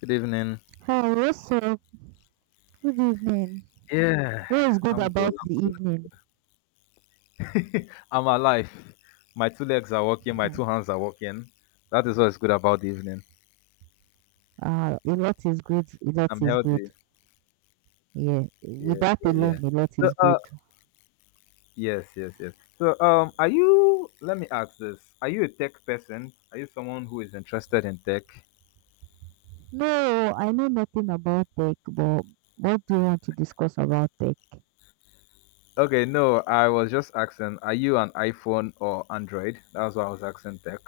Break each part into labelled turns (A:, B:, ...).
A: Good evening.
B: Hi, what's up? Good evening.
A: Yeah,
B: What is good
A: I'm good.
B: about the
A: I'm
B: evening?
A: good. I'm alive. My two legs are working. My
B: Hmm.
A: two hands are working. That is what's good about the evening.
B: A lot is good. A lot
A: I'm
B: is good.
A: healthy.
B: Yeah, with
A: Yeah,
B: that
A: yeah, yeah.
B: alone, a lot
A: So,
B: is
A: uh,
B: good.
A: yes, yes, yes. So, are you? Let me ask this: are you a tech person? Are you someone who is interested in tech?
B: No, I know nothing about tech, but what do you want to discuss about tech?
A: Okay, no, I was just asking. Are you an iPhone or Android? That's why I was asking tech.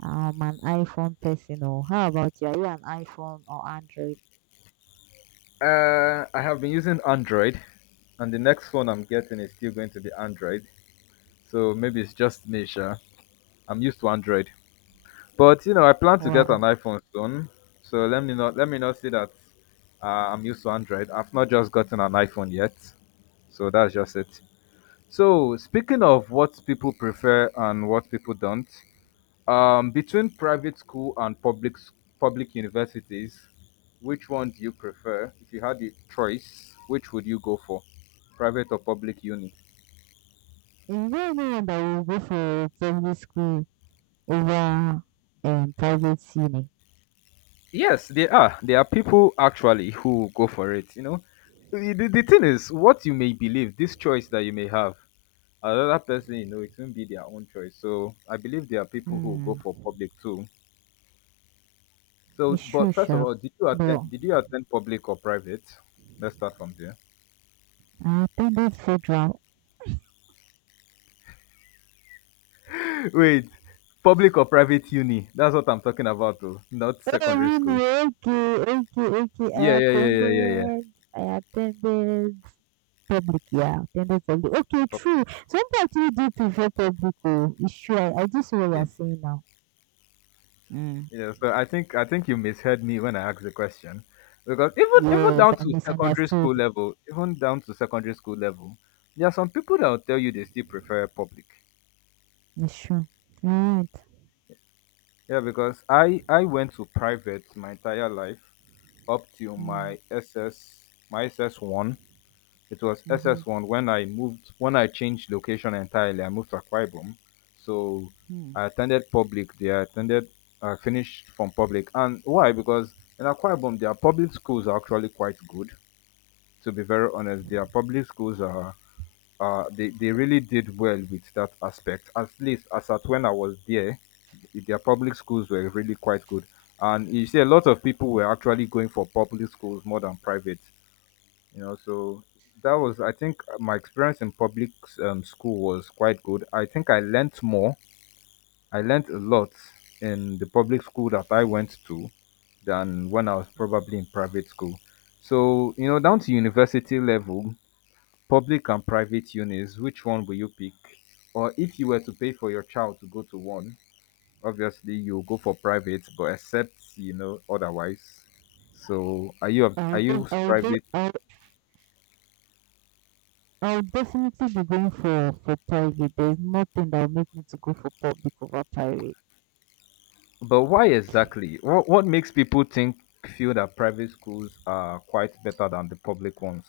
B: I'm an iPhone person, or how about you? Are you an iPhone or Android?
A: I have been using Android, and the next phone I'm getting is still going to be Android. So maybe it's just me, sure. I'm used to Android. But you know, I plan to get an
B: Wow.
A: iPhone soon. So let me not say that uh, I'm used to Android. I've not just gotten an iPhone yet. So that's just it. So speaking of what people prefer and what people don't, between private school and public universities, which one do you prefer? If you had the choice, which would you go for, private or public uni?
B: Is there anyone that will go for public school over private uni?
A: Yes, there are. There are people actually who go for it, you know. The thing is, what you may believe, this choice that you may have, another person, you know, it won't be their own choice. So I believe there are people who go
B: Hmm,
A: for public too. So,
B: it's true,
A: but first of
B: sure.
A: all, did you
B: But
A: attend? Did you attend public or private? Let's start from there.
B: I attended federal.
A: Wait, public or private uni? That's what I'm talking about, though, not
B: Oh,
A: secondary school.
B: really? Okay, okay, okay. I
A: Yeah, yeah, yeah, yeah, yeah, yeah.
B: attended. I attended public, yeah. Attended public. Okay, true.
A: Public.
B: Some people actually do prefer public. Oh, it's true. I do see what you
A: Yeah.
B: are saying now. Mm.
A: Yeah, so I think you misheard me when I asked the question. Because even
B: Yes,
A: down
B: I
A: to secondary school
B: misunderstood.
A: level, even down to secondary school level, there are some people that will tell you they still prefer public.
B: It's true. Right.
A: Yeah, because I went to private my entire life up till
B: Mm.
A: my SS one. It was
B: Mm-hmm.
A: SS1 when I moved, when I changed location entirely. I moved to Akwa Ibom. So
B: Hmm.
A: I attended, I finished from public. And why? Because in Akwa Ibom, their public schools are actually quite good. To be very honest, their public schools are, they really did well with that aspect. At least as at when I was there, their public schools were really quite good. And you see, a lot of people were actually going for public schools more than private, you know. So that was, I think, my experience in public school was quite good. I learnt more, I learnt a lot in the public school that I went to than when I was probably in private school. So you know, down to university level, public and private unis, which one will you pick? Or if you were to pay for your child to go to one, obviously you'll go for private, but except you know otherwise. So
B: I'll,
A: are
B: def-
A: you
B: I'll, de-
A: private?
B: I'll definitely be going for private. There's nothing that will make me to go for public over private.
A: But why
B: Thank you.
A: exactly? What makes people think feel that private schools are quite better than the public ones?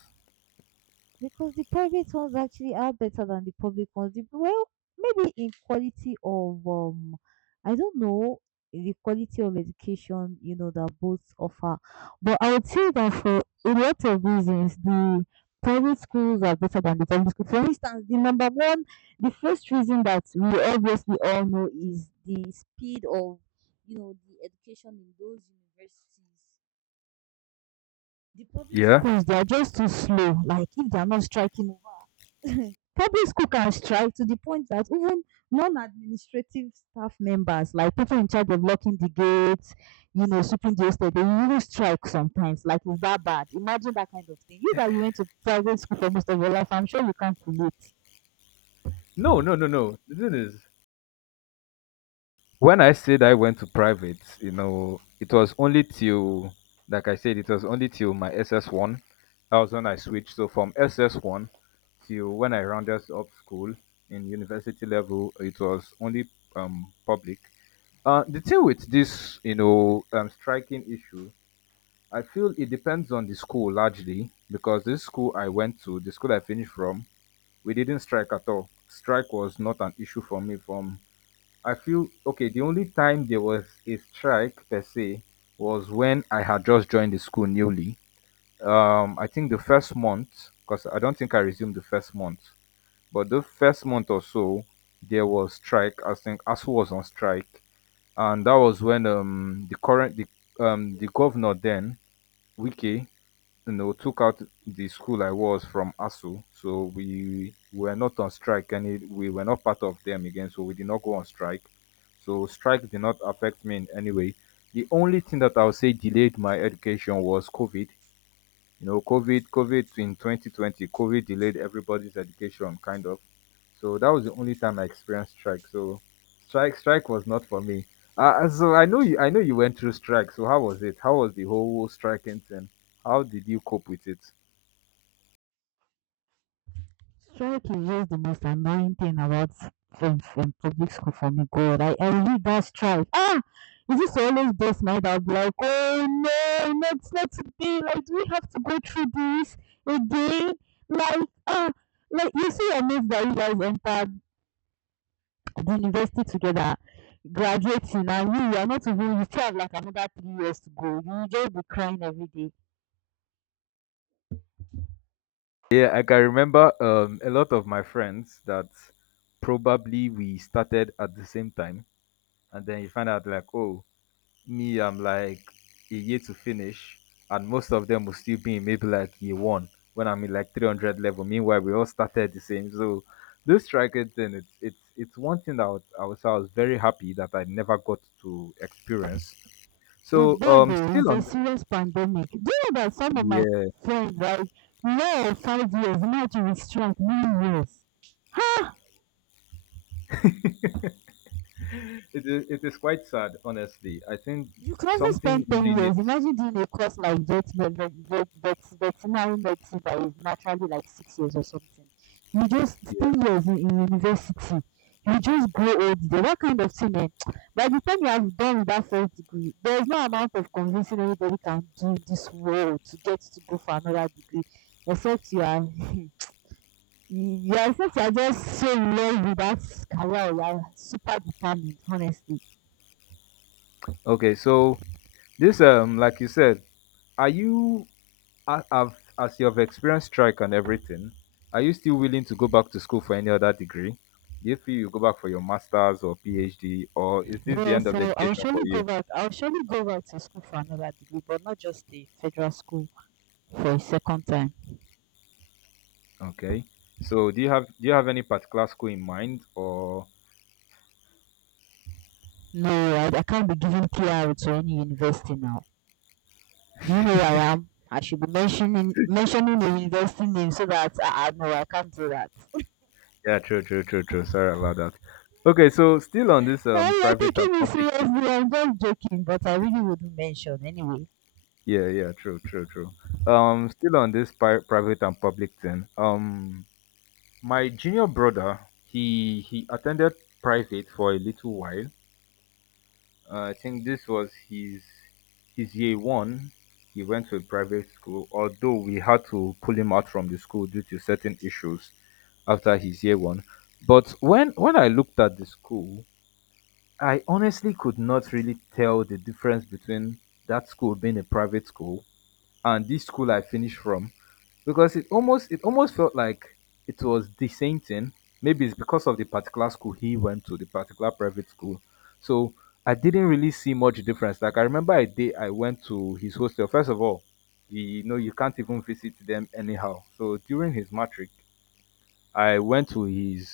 B: Because the private ones actually are better than the public ones. Well, maybe in quality of I don't know, the quality of education, you know, that both offer, but I would say that for a lot of reasons the private schools are better than the public schools. For instance, the number one, the first reason that we obviously all know is the speed of, you know, the education in those universities. The public
A: Yeah.
B: schools, they are just too slow. Like if they are not striking. Public school can strike to the point that even non-administrative staff members, like people in charge of locking the gates, you know, sweeping the estate, they really strike sometimes. Like it's that bad. Imagine that kind of thing. You that you went to private school for most of your life, I'm sure you can't relate.
A: No, no, no, no. The thing is, when I said I went to private, you know, it was only till, like I said, it was only till my SS1. That was when I switched. So from SS1 till when I rounded up school in university level, it was only public. The thing with this, you know, striking issue, I feel it depends on the school largely because this school I went to, the school I finished from, we didn't strike at all. Strike was not an issue for me. From I feel Okay, the only time there was a strike per se was when I had just joined the school newly. I think the first month, because I don't think I resumed the first month, but the first month or so, there was strike. I think ASU was on strike, and that was when the governor then Wiki, you know, took out the school I was from ASU. So we were not on strike and we were not part of them again. So we did not go on strike. So strike did not affect me in any way. The only thing that I would say delayed my education was COVID. You know, COVID in 2020, COVID delayed everybody's education, kind of. So that was the only time I experienced strike. So strike was not for me. I know you went through strike. So how was it? How was the whole striking thing? How did you cope with it?
B: Strike is just the most annoying thing about from public school for me. God, I read that strike. Ah, is this always this mind I'll be like, oh no, not today. Like, do we have to go through this again? Like, ah, like you see your mates that you guys entered the university together, graduating, and you are not even. You still have like another 3 years to go. You will just be crying every day.
A: Yeah, like, I can remember a lot of my friends that probably we started at the same time, and then you find out like, oh, me, I'm like a year to finish, and most of them will still be in maybe like year one when I'm in like 300 level. Meanwhile, we all started the same. So this striker thing, it's one thing that I would say I was very happy that I never got to experience.
B: It's
A: So
B: bad though.
A: still
B: It's a
A: on
B: serious pandemic. Do you know that some of my
A: the,
B: friends, like, law of 5 years, now to restrict 9 years? Ha!
A: yeah. It is quite sad, honestly. I think
B: You can also
A: something
B: spend 10
A: really
B: years.
A: needs,
B: Imagine doing a course like vet, veterinary medicine that is naturally like 6 years or something. You just
A: yeah.
B: 10 years in university. You just grow old. There. What kind of thing. Eh? By the time you have done with that first degree, there is no amount of convincing anybody can do in this world to get to go for another degree, except you are. you are except you are just so in love with that career, you are super determined, honestly.
A: Okay, so this, like you said, are you a- have as you have experienced strike and everything, are you still willing to go back to school for any other degree? Do you feel you go back for your masters or PhD, or is this the
B: Yeah,
A: end of
B: so I'll
A: education for
B: surely go
A: you?
B: back. I'll surely go back to school for another degree, but not just a federal school for a second time.
A: Okay, so do you have any particular school in mind, or?
B: No, I can't be giving PR to any university now. Do you know who I am? I should be mentioning the university name so that I know I can't do that.
A: Yeah, true, true, true, true, sorry about that. Okay, so still on this,
B: Oh, you're
A: private and
B: taking me
A: public issue.
B: seriously. I'm just joking, but I really wouldn't mention anyway.
A: Yeah, yeah, true, true, true. Still on this private and public thing. My junior brother, he attended private for a little while. I think this was his year one. He went to a private school, although we had to pull him out from the school due to certain issues after his year one. But when I looked at the school, I honestly could not really tell the difference between that school being a private school and this school I finished from, because it almost felt like it was the same thing. Maybe it's because of the particular school he went to, the particular private school. So I didn't really see much difference. Like I remember a day I went to his hostel. First of all, you know you can't even visit them anyhow. So during his matric, I went to his,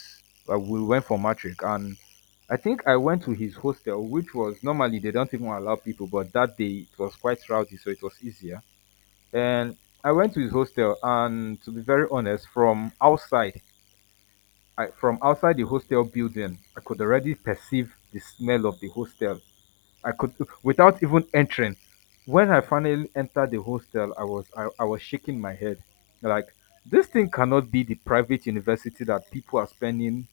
A: we went for matric and I think I went to his hostel, which was normally they don't even allow people, but that day it was quite rowdy, so it was easier, and I went to his hostel. And to be very honest, from outside, from outside the hostel building, I could already perceive the smell of the hostel. I could, without even entering. When I finally entered the hostel, I was shaking my head, like, this thing cannot be the private university that people are spending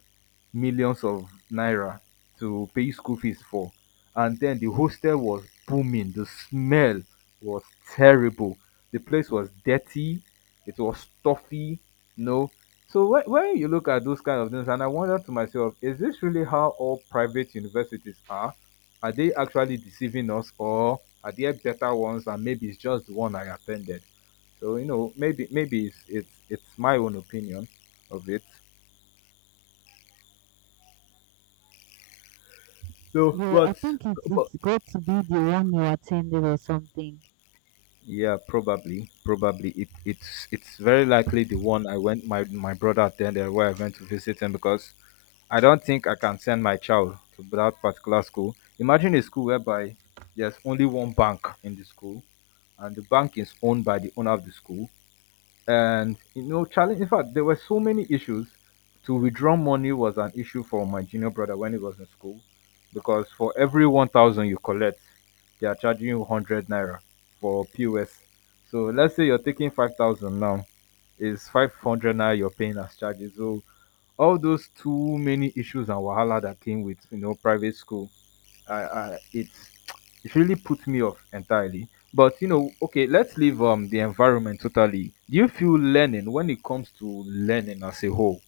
A: millions of naira to pay school fees for. And then the hostel was booming. The smell was terrible. The place was dirty. It was stuffy. No. So when you look at those kind of things, and I wonder to myself, is this really how all private universities are? Are they actually deceiving us, or are there better ones, and maybe it's just the one I attended? So you know, maybe it's my own opinion of it. So
B: Yeah, I
A: what?
B: think it's
A: But
B: it's got to be the one you attended or something.
A: yeah, probably, it's very likely the one I went, my brother attended where I went to visit him, because I don't think I can send my child to that particular school. Imagine a school whereby there's only one bank in the school, and the bank is owned by the owner of the school, and you know challenge. In fact, there were so many issues. To withdraw money was an issue for my junior brother when he was in school, because for every 1000 you collect, they are charging you 100 naira for POS. So let's say you're taking 5000, now is 500 naira you're paying as charges. So all those too many issues and wahala that came with, you know, private school, I it it really put me off entirely. But you know, okay, let's leave the environment totally. Do you feel learning when it comes to learning as a whole?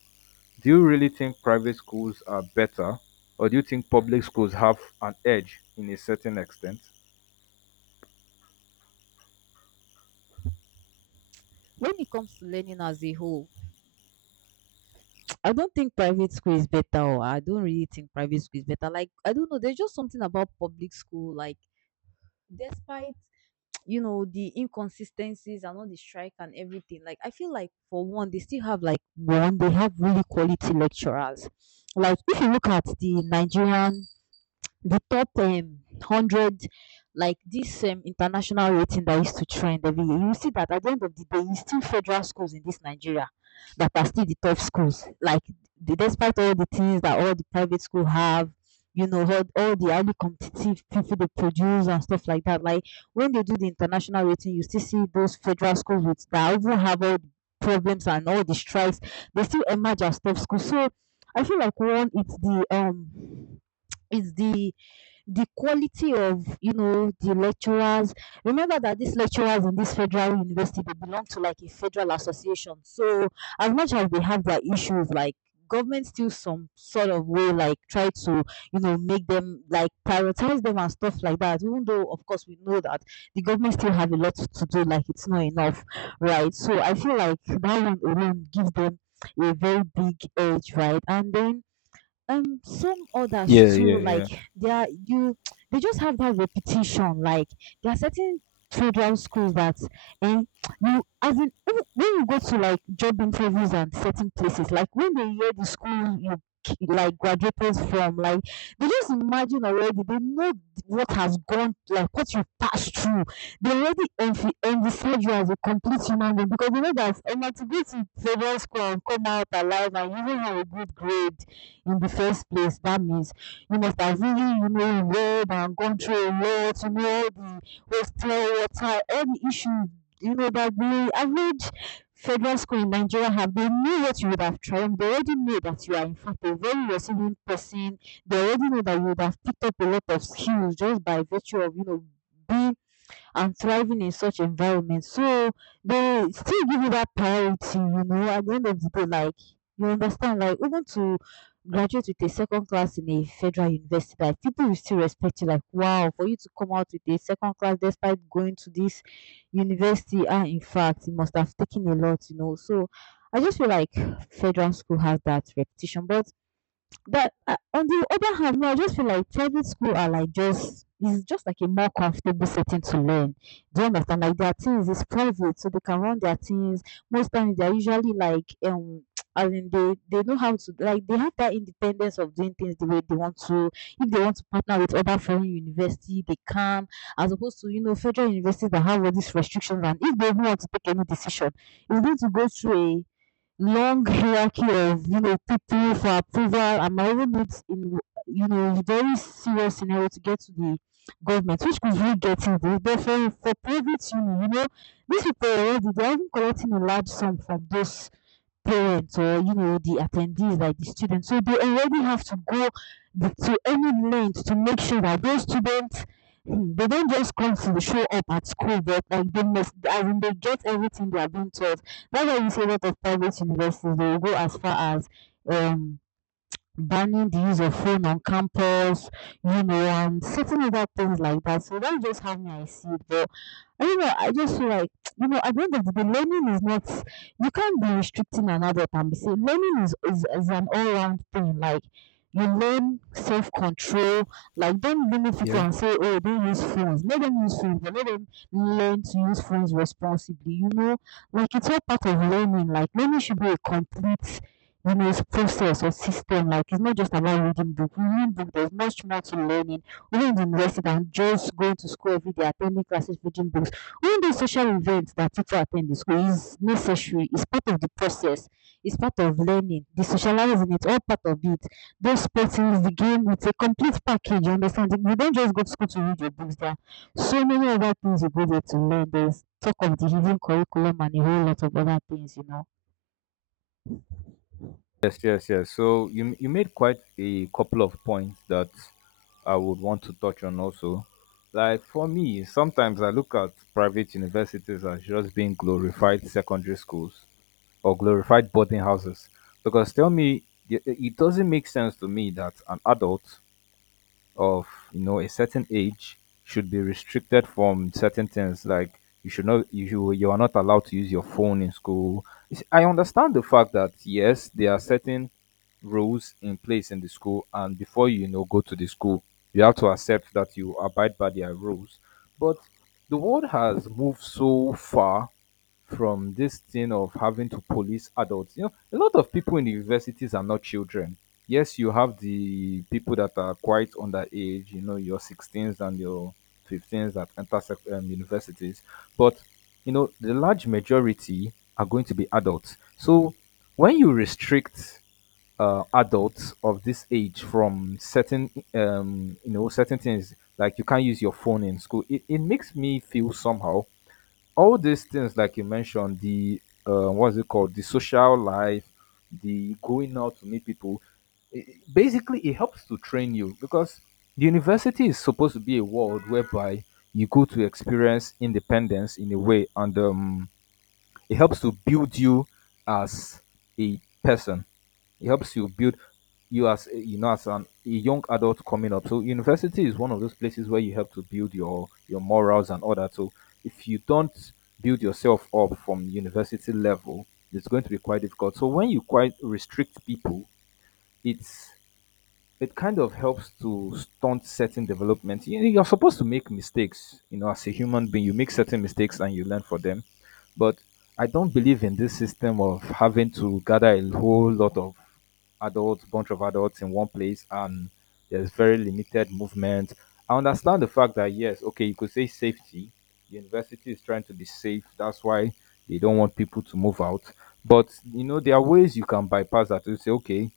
A: Do you really think private schools are better, or do you think public schools have an edge in a certain extent?
B: When it comes to learning as a whole, I don't think private school is better. Or I don't really think private school is better. Like I don't know. There's just something about public school. Like despite, you know, the inconsistencies and all the strike and everything, like I feel like for one they still have like one, they have really quality lecturers. Like if you look at the Nigerian, the top 100, like this international rating that used to trend every year, you see that at the end of the day, it's still federal schools in this Nigeria that are still the top schools. Like despite all the things that all the private school have, you know, all the highly competitive people they produce and stuff like that, like when they do the international rating, you still see those federal schools with that even have all the problems and all the strikes, they still emerge as top schools. So I feel like one, it's the it's the the quality of, you know, the lecturers. Remember that these lecturers in this federal university, they belong to like a federal association. So as much as they have their issues, like government still some sort of way like try to, you know, make them like prioritize them and stuff like that, even though of course we know that the government still have a lot to do, like it's not enough, right? So I feel like that one alone gives them a very big edge, right? And then some
A: Yeah,
B: others too,
A: yeah,
B: like
A: yeah,
B: they are you, they just have that repetition. Like there are certain children's schools that. And you, as in even when you go to like job interviews and certain places, like when they hear the school you like graduated from, like they just imagine already, they know what has gone, like what you passed through, they already envisage you as a complete human being because they know that I'm to go to favorite school and come out alive and even have a good grade in the first place. That means you must have really, you know, read and gone through a lot to know the hostel water, any issues, you know, that the average federal school in Nigeria have. They knew what you would have tried. They already know that you are, in fact, a very resilient person. They already know that you would have picked up a lot of skills just by virtue of, you know, being and thriving in such environment. So they still give you that priority, you know, at the end of the day, like you understand, like even to graduate with a second class in a federal university, like people will still respect you, like wow, for you to come out with a second class despite going to this university, ah, in fact, you must have taken a lot, you know. So I just feel like federal school has that reputation, but on the other hand, no, I just feel like private school are like just, it's just like a more comfortable setting to learn. Do you understand? Like their things is private, so they can run their things. Most times they're usually like I mean they know how to, like they have that independence of doing things the way they want to. If they want to partner with other foreign university, they can, as opposed to, you know, federal universities that have all these restrictions, and if they even want to take any decision, it's going to go through long hierarchy of, you know, people for approval and my even needs in, you know, very serious scenario to get to the government, which could really get in this. But for private union, you know, these people already, they are even collecting a large sum from those parents or, you know, the attendees like the students, so they already have to go to any length to make sure that those students, hmm, they don't just come to show up at school, but like they must, as in they get everything they are being taught. That's why you see a lot of private universities, they will go as far as um banning the use of phone on campus, you know, and certain other things like that. So that's just how I see it. But I don't know, I just feel like you know, at the end of the day, learning is not, you can't be restricting an adult and be saying learning is an all round thing. Like you learn self control. Like don't limit people
A: yeah.
B: and say, oh, don't use phones. Let them use phones, but let them learn to use phones responsibly. You know, like it's all part of learning. Like learning should be a complete, you know, process or system. Like it's not just about reading book. Reading book, there's much more to learning. Even in the university than just going to school every day, attending classes, reading books, even those social events that people attend in school is necessary, it's part of the process, it's part of learning, the socializing, it's all part of it. Those sporting the game, it's a complete package, you understand? You don't just go to school to read your books, there are so many other things you go there to learn. There's talk of the hidden curriculum and a whole lot of other things, you know.
A: Yes, yes, yes. So you made quite a couple of points that I would want to touch on also. Like for me, sometimes I look at private universities as just being glorified secondary schools or glorified boarding houses, because tell me, it doesn't make sense to me that an adult of a certain age should be restricted from certain things, like you should not, you are not allowed to use your phone in school. You see, I understand the fact that, yes, there are certain rules in place in the school, and before you, you know go to the school, you have to accept that you abide by their rules. But the world has moved so far from this thing of having to police adults. You know, a lot of people in the universities are not children. Yes, you have the people that are quite underage, you know, your 16s and your 15s that enter universities. But, you know, the large majority are going to be adults. So when you restrict adults of this age from certain, you know, certain things, like you can't use your phone in school, it makes me feel somehow. All these things, like you mentioned, the what's it called, the social life, the going out to meet people, i- i- basically it helps to train you, because the university is supposed to be a world whereby you go to experience independence in a way, and it helps to build you as a person. It helps you build you as you know, as an a young adult coming up. So university is one of those places where you help to build your morals and all that. So if you don't build yourself up from university level, it's going to be quite difficult. So when you quite restrict people, it's it kind of helps to stunt certain development. You're supposed to make mistakes, you know, as a human being. You make certain mistakes and you learn from them. But I don't believe in this system of having to gather a whole lot of adults, bunch of adults in one place, and there's very limited movement. I understand the fact that, yes, okay, you could say safety. The university is trying to be safe. That's why they don't want people to move out. But you know, there are ways you can bypass that. You say, okay,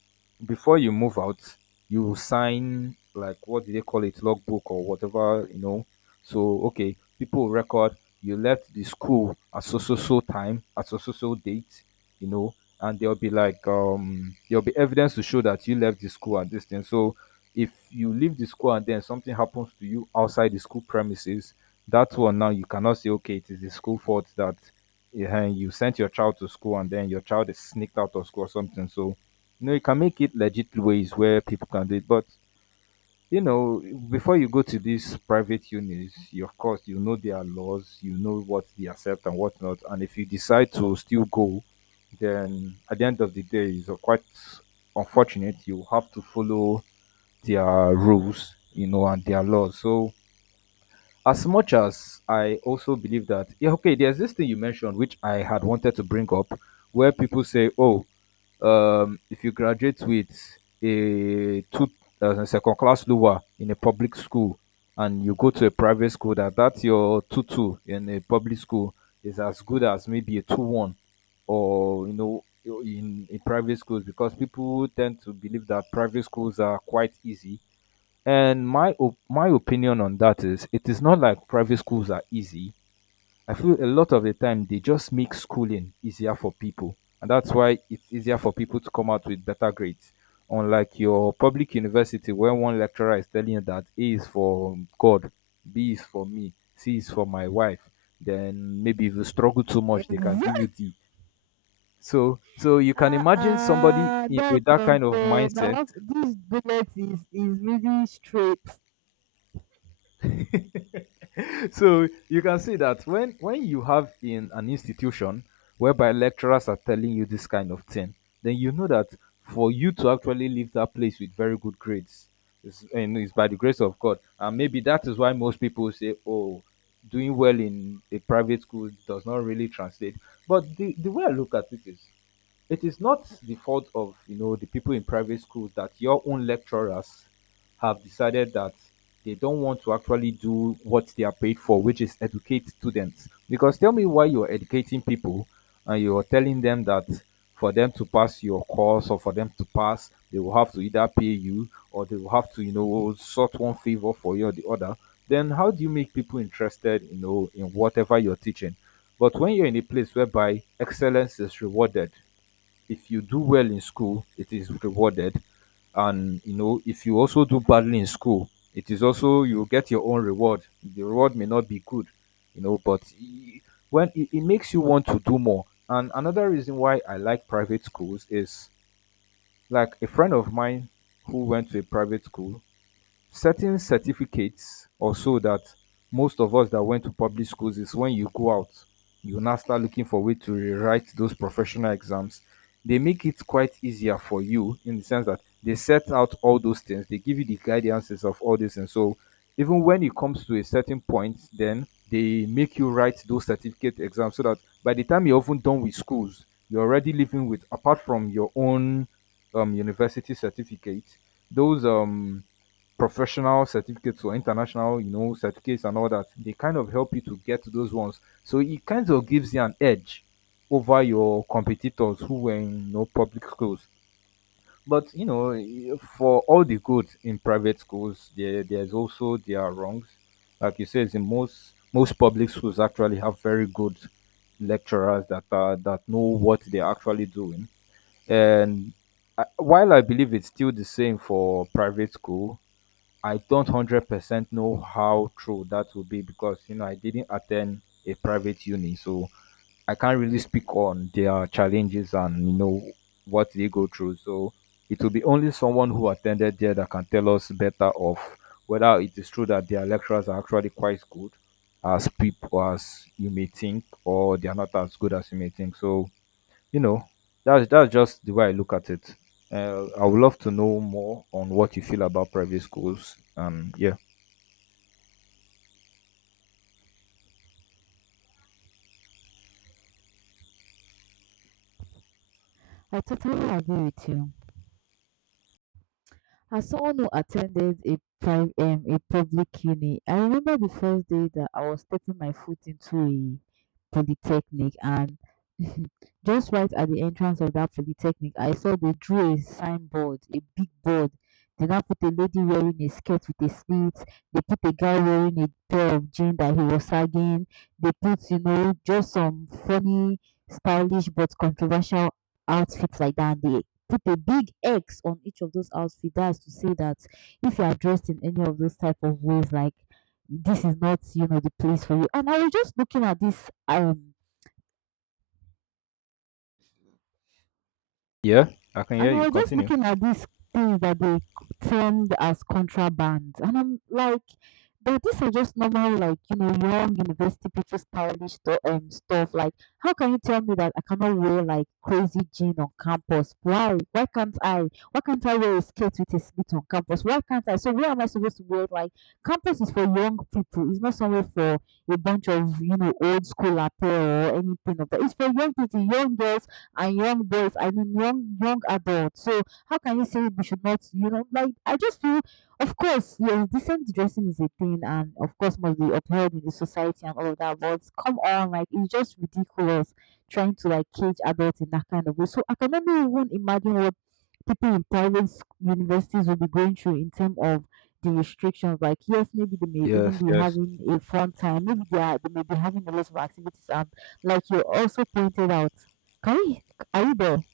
A: before you move out, you will sign, like what do they call it, logbook or whatever, you know. So okay, people will record you left the school at so so so time, at so so so date, you know, and there'll be like there'll be evidence to show that you left the school and this thing. So if you leave the school and then something happens to you outside the school premises, that one now you cannot say, okay, it is the school fault that you sent your child to school and then your child is sneaked out of school or something. So you know, you can make it legit ways where people can do it, but you know, before you go to these private unis, you, of course, you know their laws, you know what they accept and what not. And if you decide to still go, then at the end of the day, it's quite unfortunate. You have to follow their rules, you know, and their laws. So, as much as I also believe that, yeah, okay, there's this thing you mentioned, which I had wanted to bring up, where people say, oh, if you graduate with a two second class lower in a public school and you go to a private school, that your two two in a public school is as good as maybe a 2:1, or you know, in private schools, because people tend to believe that private schools are quite easy. And my opinion on that is, it is not like private schools are easy. I feel a lot of the time they just make schooling easier for people, and that's why it's easier for people to come out with better grades. Unlike your public university, where one lecturer is telling you that A is for God, B is for me, C is for my wife, then maybe if you struggle too much, they can give
B: Exactly.
A: you D. So, so you can
B: Ah
A: imagine somebody
B: ah,
A: with
B: that's
A: that kind of
B: unfair. Now,
A: mindset.
B: what- this bullet is really straight.
A: So you can see that when you have in an institution whereby lecturers are telling you this kind of thing, then you know that for you to actually leave that place with very good grades is, and is by the grace of God. And maybe that is why most people say, oh, doing well in a private school does not really translate. But the way I look at it is, it is not the fault of, you know, the people in private schools that your own lecturers have decided that they don't want to actually do what they are paid for, which is educate students. Because tell me why you're educating people and you're telling them that for them to pass your course, or for them to pass, they will have to either pay you, or they will have to, you know, sort one favor for you or the other. Then how do you make people interested, you know, in whatever you're teaching? But when you're in a place whereby excellence is rewarded, if you do well in school, it is rewarded. And you know, if you also do badly in school, it is also you get your own reward. The reward may not be good, you know, but when it makes you want to do more. And another reason why I like private schools is, like a friend of mine who went to a private school. Certain certificates or so, that most of us that went to public schools is, when you go out, you now start looking for way to rewrite those professional exams. They make it quite easier for you in the sense that they set out all those things, they give you the guidances of all this, and so even when it comes to a certain point, then they make you write those certificate exams so that by the time you're often done with schools, you're already living with, apart from your own university certificate, those professional certificates or international, you know, certificates and all that, they kind of help you to get those ones. So it kind of gives you an edge over your competitors who were in, you know, public schools. But you know, eh, for all the good in private schools, there's also their wrongs. Like you said, in most public schools actually have very good lecturers that know what they're actually doing. And I, while I believe it's still the same for private school, I don't 100% know how true that will be, because you know, I didn't attend a private uni, so I can't really speak on their challenges and, you know, what they go through. So it will be only someone who attended there that can tell us better of whether it is true that their lecturers are actually quite good as people as you may think, or they are not as good as you may think. So you know, that's just the way I look at it. I would love to know more on what you feel about private schools. Yeah.
B: I totally agree with you. As someone who attended a private a public uni, I remember the first day that I was stepping my foot into a polytechnic and just right at the entrance of that polytechnic, I saw they drew a signboard, a big board. They now put a lady wearing a skirt with a slit. They put a guy wearing a pair of jeans that he was sagging. They put, you know, just some funny, stylish but controversial outfits like that. And they put a big X on each of those outfits. That's to say that if you are dressed in any of those type of ways, like this is not, you know, the place for you. And I was just looking at this
A: Yeah, I can
B: and
A: hear
B: I
A: you.
B: was just
A: Continue.
B: looking at these things that they termed as contraband. And I'm like, but these are just normal, like, you know, young university people stylish stuff. Like, how can you tell me that I cannot wear like crazy jean on campus? Why? Why can't I? Why can't I wear a skirt with a slit on campus? Why can't I? So where am I supposed to wear? Like, campus is for young people. It's not somewhere for a bunch of, you know, old school apparel or anything of that. It's for young people, young girls and young boys, I mean young adults. So how can you say we should not, you know, like I just feel of course, yes, decent dressing is a thing and of course must be upheld in the society and all of that, but come on, like it's just ridiculous trying to like cage adults in that kind of way. So I can only even imagine what people in private universities will be going through in terms of the restrictions. Like, yes, maybe they may even
A: Yes,
B: be
A: yes,
B: having a fun time. Maybe they are, they may be having a lot of activities. And like you also pointed out, can we, are you there?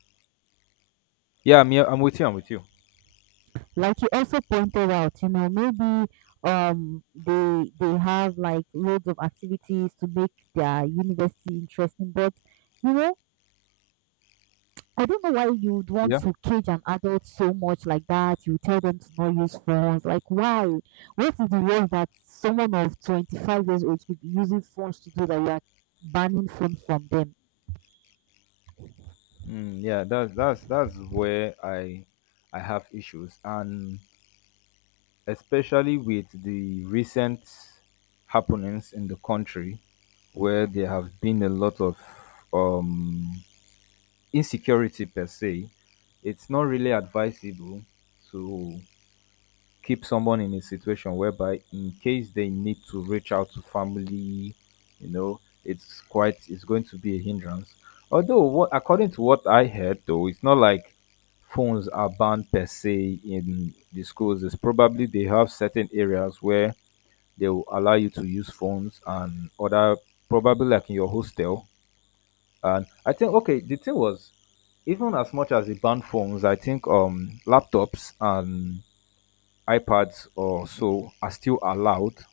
A: yeah. I'm here. I'm with you. I'm with you.
B: Like you also pointed out, you know, maybe they have like loads of activities to make their university interesting, but you know I don't know why you'd want
A: Yeah,
B: to cage an adult so much like that. You tell them to not use phones. Like, why? What is the worst that someone of 25 years old could be using phones to do that you are banning phones from them?
A: mm, yeah. That's where I have issues, and especially with the recent happenings in the country, where there have been a lot of um insecurity per se. It's not really advisable to keep someone in a situation whereby in case they need to reach out to family, you know, it's quite, it's going to be a hindrance. Although what, according to what I heard though, it's not like phones are banned per se in the schools. It's probably they have certain areas where they will allow you to use phones and other, probably like in your hostel. And I think, okay, the thing was, even as much as they ban phones, I think laptops and iPads or so are still allowed.